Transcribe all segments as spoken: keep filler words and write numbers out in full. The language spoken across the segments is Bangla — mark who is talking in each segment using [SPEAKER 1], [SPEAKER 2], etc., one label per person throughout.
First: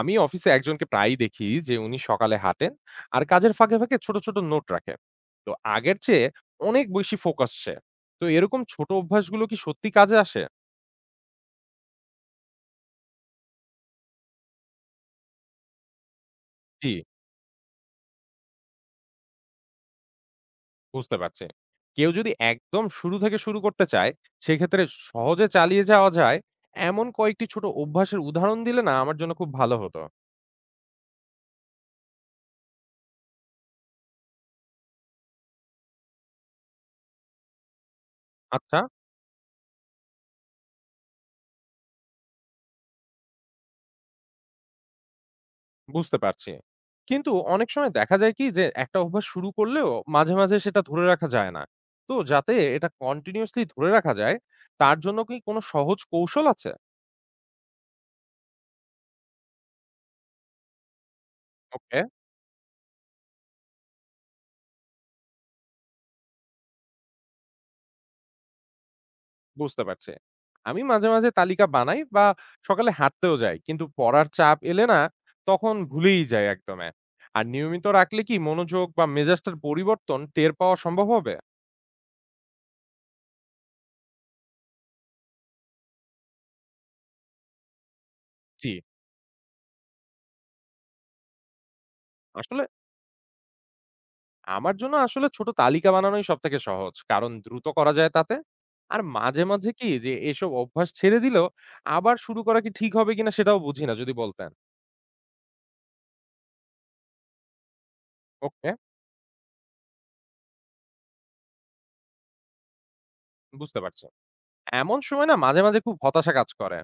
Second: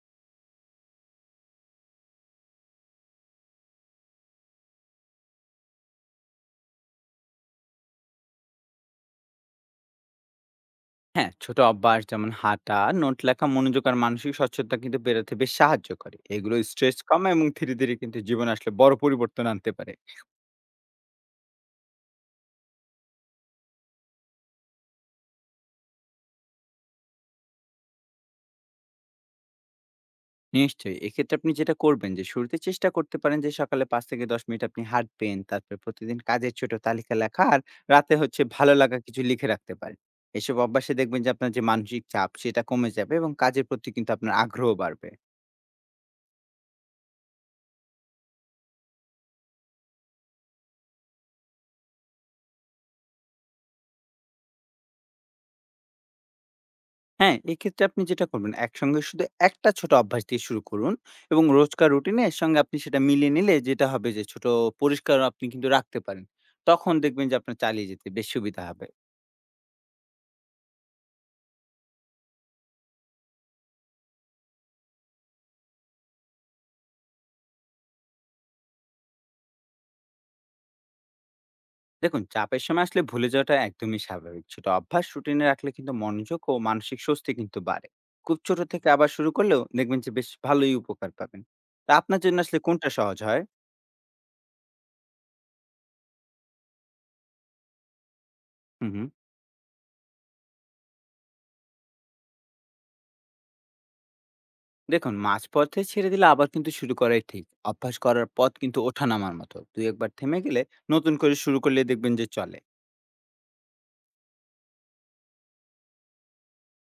[SPEAKER 1] আমি অফিসে একজনকে প্রায়ই দেখি যে উনি সকালে হাঁটেন আর কাজের ফাঁকে ফাঁকে ছোট ছোট নোট রাখে। তো আগের চেয়ে অনেক বেশি ফোকাস সে। তো এরকম ছোট অভ্যাসগুলো কি সত্যি কাজে আসে?
[SPEAKER 2] হ্যাঁ, ছোট অভ্যাস যেমন হাঁটা, নোট লেখা, মনোযোগ আর মানসিক সচ্ছলতা কিন্তু বেরোতে বেশ সাহায্য করে। এগুলো
[SPEAKER 1] জি,
[SPEAKER 2] স্ট্রেস কমায় এবং ধীরে, ধীরে কিন্তু জীবনে আসলে বড় পরিবর্তন আনতে পারে।
[SPEAKER 1] বুঝতে পারছি। কেউ যদি একদম শুরু থেকে শুরু করতে চায়, সেক্ষেত্রে সহজে চালিয়ে যাওয়া যায় এমন কয়েকটি ছোট অভ্যাসের উদাহরণ দিলে না আমার জন্য খুব ভালো হতো।
[SPEAKER 2] নিশ্চয়ই। এক্ষেত্রে আপনি যেটা করবেন যে শুরুতে চেষ্টা করতে পারেন যে সকালে পাঁচ থেকে দশ মিনিট আপনি হাঁটবেন। তারপরে প্রতিদিন কাজের ছোট তালিকা লেখা আর রাতে হচ্ছে ভালো
[SPEAKER 1] আচ্ছা,
[SPEAKER 2] লাগা কিছু লিখে রাখতে পারেন। এসব অভ্যাসে দেখবেন যে আপনার যে মানসিক চাপ সেটা কমে যাবে এবং কাজের প্রতি কিন্তু আপনার আগ্রহ বাড়বে।
[SPEAKER 1] বুঝতে পারছি। কিন্তু অনেক সময় দেখা যায় কি যে একটা অভ্যাস শুরু করলেও মাঝে, মাঝে সেটা ধরে রাখা যায় না। তো যাতে এটা কন্টিনিউয়াসলি ধরে রাখা যায় তার জন্য কি কোনো সহজ কৌশল আছে?
[SPEAKER 2] হ্যাঁ, এক্ষেত্রে আপনি যেটা করবেন, একসঙ্গে শুধু একটা ছোট অভ্যাস দিয়ে শুরু করুন এবং রোজকার
[SPEAKER 1] ওকে,
[SPEAKER 2] রুটিনের সঙ্গে আপনি সেটা মিলিয়ে নিলে যেটা হবে যে ছোট পরিষ্কার আপনি কিন্তু রাখতে পারেন। তখন দেখবেন যে আপনার চালিয়ে যেতে বেশ সুবিধা হবে।
[SPEAKER 1] বুঝতে পারছি। আমি মাঝে, মাঝে তালিকা বানাই বা সকালে হাঁটতেও যাই। কিন্তু পড়ার চাপ এলে না তখন ভুলেই যাই একদমে। আর নিয়মিত রাখলে কি মনোযোগ বা মেজাজটার পরিবর্তন টের পাওয়া সম্ভব হবে?
[SPEAKER 2] দেখুন চাপের সময় আসলে ভুলে যাওয়াটা একদমই স্বাভাবিক। ছোট অভ্যাস রুটিনে রাখলে কিন্তু মনোযোগ ও মানসিক স্বস্তি কিন্তু বাড়ে। খুব ছোট
[SPEAKER 1] জি।
[SPEAKER 2] থেকে আবার শুরু করলেও দেখবেন যে বেশ ভালোই উপকার পাবেন। তা আপনার জন্য আসলে
[SPEAKER 1] আসলে
[SPEAKER 2] কোনটা সহজ হয়?
[SPEAKER 1] আমার জন্য আসলে ছোট তালিকা বানানোই সবথেকে সহজ। কারণ দ্রুত করা যায় তাতে।
[SPEAKER 2] হু,
[SPEAKER 1] আর
[SPEAKER 2] হু।
[SPEAKER 1] মাঝে, মাঝে কি যে এসব অভ্যাস ছেড়ে দিলেও আবার শুরু করা কি ঠিক হবে কিনা সেটাও বুঝি না, যদি বলতেন।
[SPEAKER 2] দেখুন মাঝপথে ছেড়ে দিলে আবার কিন্তু শুরু করাই ঠিক। অভ্যাস করার পথ
[SPEAKER 1] ওকে,
[SPEAKER 2] কিন্তু ওঠানামার মতো, দুই একবার থেমে গেলে নতুন করে শুরু করলে দেখবেন যে চলে।
[SPEAKER 1] বুঝতে পারছি। এমন সময় না মাঝে, মাঝে খুব হতাশা কাজ করে।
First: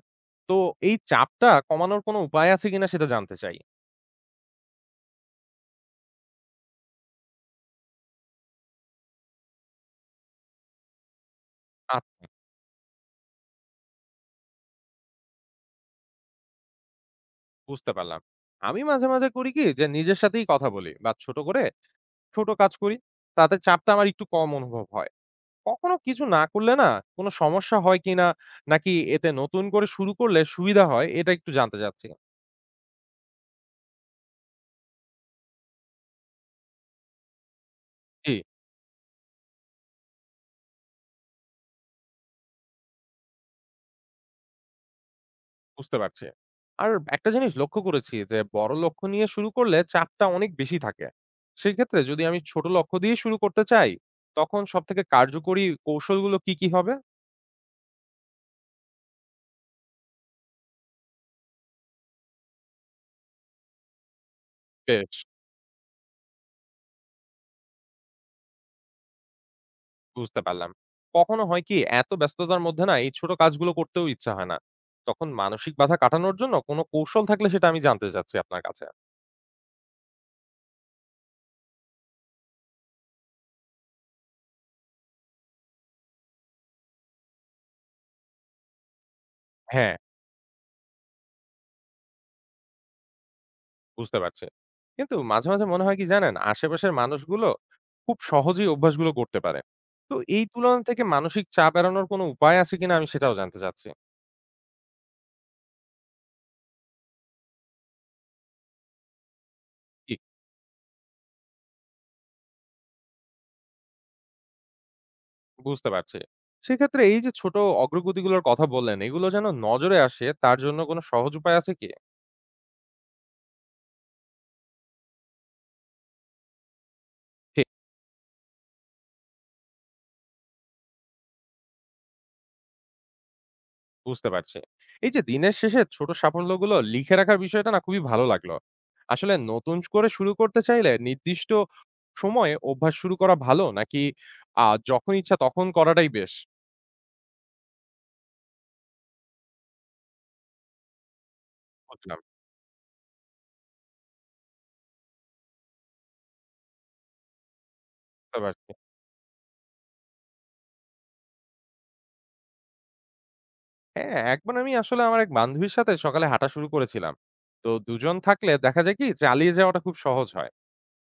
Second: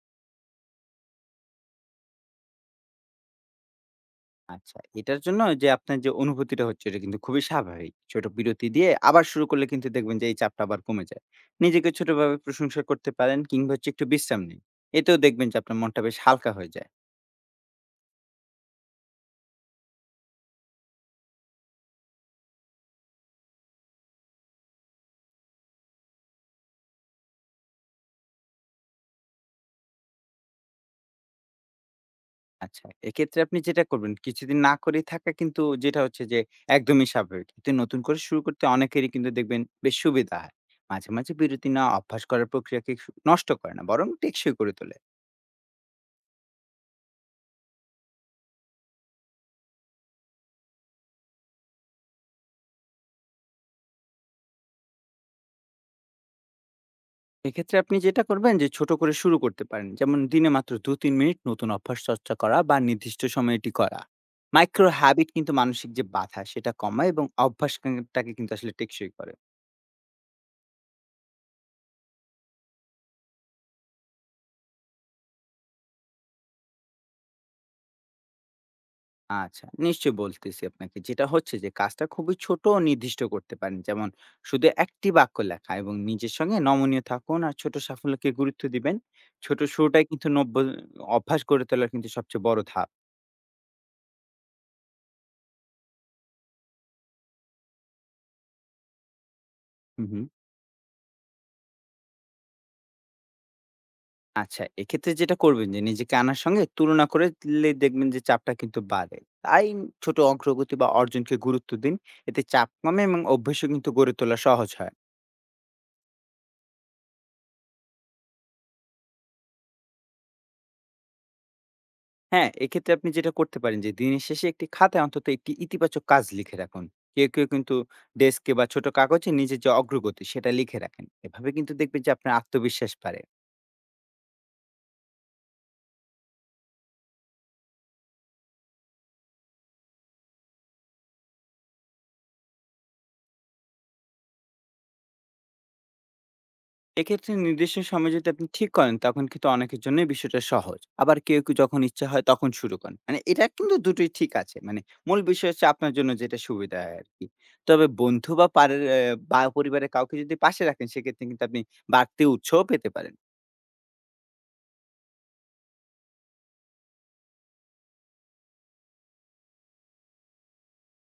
[SPEAKER 1] তো এই চাপটা কমানোর কোনো উপায় আছে কিনা সেটা জানতে চাই।
[SPEAKER 2] আচ্ছা, এটার জন্য যে আপনার যে অনুভূতিটা হচ্ছে এটা কিন্তু খুবই স্বাভাবিক। ছোট বিরতি দিয়ে আবার শুরু করলে কিন্তু দেখবেন যে এই চাপটা আবার কমে যায়। নিজেকে
[SPEAKER 1] আচ্ছা,
[SPEAKER 2] ছোটভাবে প্রশংসা করতে পারেন কিংবা হচ্ছে একটু বিশ্রাম নিন। এতেও দেখবেন যে আপনার মনটা বেশ হালকা হয়ে যায়।
[SPEAKER 1] বুঝতে পারলাম। আমি মাঝে, মাঝে করি কি যে নিজের সাথেই কথা বলি বা ছোট করে ছোট কাজ করি। তাতে চাপটা আমার একটু কম অনুভব হয়। কখনো কিছু না করলে না কোনো সমস্যা হয় কিনা? নাকি এতে নতুন করে শুরু করলে সুবিধা হয়? এটা একটু জানতে চাচ্ছি।
[SPEAKER 2] আচ্ছা, এক্ষেত্রে আপনি যেটা করবেন, কিছুদিন না করেই থাকা কিন্তু যেটা হচ্ছে যে একদমই স্বাভাবিক। কিন্তু নতুন করে
[SPEAKER 1] জি,
[SPEAKER 2] শুরু করতে অনেকেরই কিন্তু দেখবেন বেশ সুবিধা হয়। মাঝে, মাঝে বিরতি নেওয়া অভ্যাস করার প্রক্রিয়াকে সু নষ্ট করে না, বরং টেকসই করে তোলে।
[SPEAKER 1] বুঝতে পারছি। আর একটা জিনিস লক্ষ্য করেছি যে বড় লক্ষ্য নিয়ে শুরু করলে চাপটা অনেক বেশি থাকে। সেক্ষেত্রে যদি আমি ছোট লক্ষ্য দিয়ে শুরু করতে চাই, তখন সবথেকে কার্যকরী কৌশলগুলো কি, কি হবে?
[SPEAKER 2] এক্ষেত্রে আপনি যেটা করবেন যে ছোট করে শুরু করতে পারেন। যেমন দিনে মাত্র দুই থেকে তিন মিনিট নতুন অভ্যাস চর্চা করা বা নির্দিষ্ট সময়ে এটি করা। মাইক্রো
[SPEAKER 1] বেশ।
[SPEAKER 2] হ্যাবিট কিন্তু মানসিক যে বাধা সেটা কমায় এবং অভ্যাসটাকে কিন্তু আসলে টেকসই করে।
[SPEAKER 1] বুঝতে পারলাম। কখনো হয় কি এত ব্যস্ততার মধ্যে না এই ছোট কাজগুলো করতেও ইচ্ছা হয় না। তখন মানসিক বাধা কাটানোর জন্য কোনো কৌশল থাকলে সেটা আমি জানতে চাচ্ছি আপনার কাছে।
[SPEAKER 2] আচ্ছা, নিশ্চয়ই বলতেছি আপনাকে। যেটা হচ্ছে যে কাজটা খুবই ছোট ও নির্দিষ্ট করতে পারেন। যেমন শুধু একটি বাক্য লেখা এবং নিজের সঙ্গে নমনীয় থাকুন আর ছোট সাফল্যকে গুরুত্ব দিবেন। ছোট
[SPEAKER 1] হ্যাঁ।
[SPEAKER 2] শুরুটাই কিন্তু নব্য অভ্যাস গড়ে তোলার কিন্তু সবচেয়ে বড় ধাপ।
[SPEAKER 1] বুঝতে পারছি। কিন্তু মাঝে, মাঝে মনে হয় কি জানেন? আশেপাশের মানুষগুলো খুব সহজেই অভ্যাসগুলো করতে পারে।
[SPEAKER 2] হুম,
[SPEAKER 1] তো
[SPEAKER 2] হুম।
[SPEAKER 1] এই তুলনা থেকে মানসিক চাপ এড়ানোর কোনো উপায় আছে কিনা আমি সেটাও জানতে চাচ্ছি।
[SPEAKER 2] আচ্ছা, এক্ষেত্রে যেটা করবেন যে নিজেকে আনার সঙ্গে তুলনা করে লে দেখবেন যে চাপটা কিন্তু বাড়ে। তাই
[SPEAKER 1] জি।
[SPEAKER 2] ছোট অগ্রগতি বা অর্জনকে গুরুত্ব দিন। এতে চাপ কমে এবং অভ্যাসও কিন্তু গড়ে তোলা সহজ হয়।
[SPEAKER 1] বুঝতে পারছি। সেক্ষেত্রে এই যে ছোট অগ্রগতিগুলোর কথা বললেন, এগুলো যেন নজরে আসে তার জন্য কোনো সহজ উপায় আছে কি?
[SPEAKER 2] হ্যাঁ, এক্ষেত্রে আপনি যেটা করতে পারেন যে দিনের শেষে একটি খাতায় অন্তত একটি ইতিবাচক কাজ লিখে রাখুন। কেউ, কেউ
[SPEAKER 1] ঠিক।
[SPEAKER 2] কিন্তু ডেস্কে বা ছোট কাগজে নিজের যে অগ্রগতি সেটা লিখে রাখেন। এভাবে কিন্তু দেখবেন যে আপনার আত্মবিশ্বাস বাড়ে।
[SPEAKER 1] বুঝতে পারছি। এই যে দিনের শেষে ছোট সাফল্যগুলো লিখে রাখার বিষয়টা না খুবই ভালো লাগলো। আসলে নতুন করে শুরু করতে চাইলে নির্দিষ্ট সময়ে অভ্যাস শুরু করা ভালো, নাকি আ যখন ইচ্ছা তখন করাটাই বেশ?
[SPEAKER 2] এক্ষেত্রে নির্দিষ্ট সময় যদি আপনি ঠিক করেন তখন কিন্তু অনেকের জন্যই বিষয়টা সহজ। আবার কেউ, কেউ যখন ইচ্ছা
[SPEAKER 1] বুঝলাম,
[SPEAKER 2] হয় তখন শুরু করেন। মানে এটা কিন্তু দুটোই ঠিক আছে। মানে মূল বিষয় হচ্ছে আপনার জন্য যেটা সুবিধা হয় আরকি। তবে বন্ধু
[SPEAKER 1] বুঝতে
[SPEAKER 2] বা
[SPEAKER 1] পারছি।
[SPEAKER 2] পারের অ্যা বা পরিবারের কাউকে যদি পাশে রাখেন সেক্ষেত্রে কিন্তু আপনি বাড়তি উৎসাহ পেতে পারেন।
[SPEAKER 1] হ্যাঁ, একবার আমি আসলে আমার এক বান্ধবীর সাথে সকালে হাঁটা শুরু করেছিলাম। তো দুই জন থাকলে দেখা যায় কি চালিয়ে যাওয়াটা খুব সহজ হয়।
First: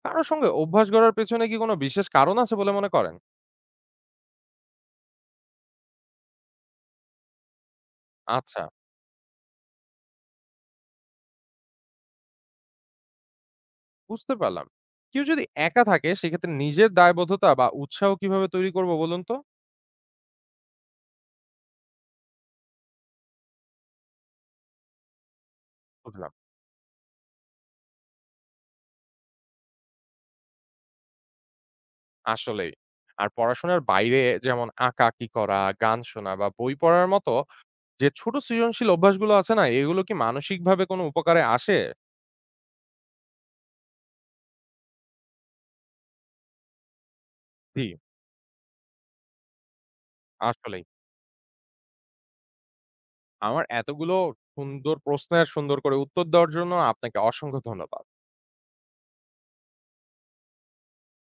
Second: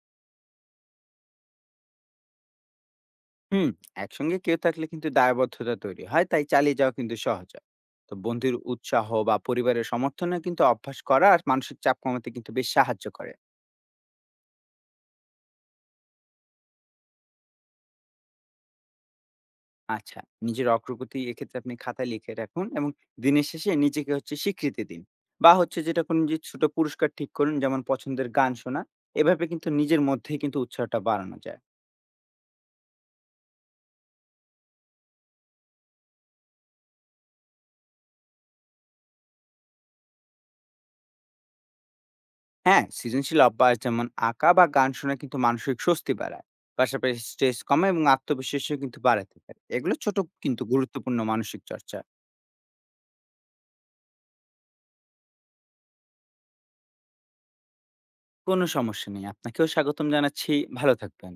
[SPEAKER 1] কারো সঙ্গে অভ্যাস গড়ার পেছনে কি কোনো বিশেষ কারণ আছে বলে মনে করেন?
[SPEAKER 2] হুম, একসঙ্গে কেউ থাকলে কিন্তু দায়বদ্ধতা তৈরি হয়, তাই চালিয়ে যাওয়া কিন্তু সহজ হয়। তো বন্ধুর
[SPEAKER 1] আচ্ছা,
[SPEAKER 2] উৎসাহ বা পরিবারের সমর্থনে কিন্তু অভ্যাস করা আর মানসিক চাপ কমাতে কিন্তু বেশ সাহায্য করে।
[SPEAKER 1] বুঝতে পারলাম। কেউ যদি একা থাকে সেক্ষেত্রে নিজের দায়বদ্ধতা বা উৎসাহ কিভাবে তৈরি করব বলুন তো?
[SPEAKER 2] আচ্ছা, নিজের অগ্রগতি এক্ষেত্রে আপনি খাতায় লিখে রাখুন এবং দিনের শেষে নিজেকে হচ্ছে স্বীকৃতি দিন বা হচ্ছে যেটা কোনো
[SPEAKER 1] বুঝলাম।
[SPEAKER 2] যে ছোট পুরস্কার ঠিক করুন, যেমন পছন্দের গান শোনা। এভাবে কিন্তু নিজের মধ্যেই কিন্তু উৎসাহটা বাড়ানো যায়।
[SPEAKER 1] আসলেই। আর পড়াশোনার বাইরে যেমন আঁকাআঁকি করা, গান শোনা বা বই পড়ার মতো যে ছোট সৃজনশীল অভ্যাসগুলো আছে না এগুলো কি মানসিকভাবে কোনো উপকারে আসে?
[SPEAKER 2] হ্যাঁ, সৃজনশীল অভ্যাস যেমন আঁকা বা গান শোনা কিন্তু মানসিক স্বস্তি বাড়ায়। পাশাপাশি স্ট্রেস
[SPEAKER 1] জি,
[SPEAKER 2] কমে এবং আত্মবিশ্বাসও কিন্তু বাড়াতে পারে। এগুলো ছোট কিন্তু
[SPEAKER 1] আসলেই।
[SPEAKER 2] গুরুত্বপূর্ণ মানসিক চর্চা।
[SPEAKER 1] আমার এতগুলো সুন্দর প্রশ্নের সুন্দর করে উত্তর দেওয়ার জন্য আপনাকে অসংখ্য ধন্যবাদ।
[SPEAKER 2] কোনো সমস্যা নেই, আপনাকেও স্বাগতম জানাচ্ছি। ভালো থাকবেন।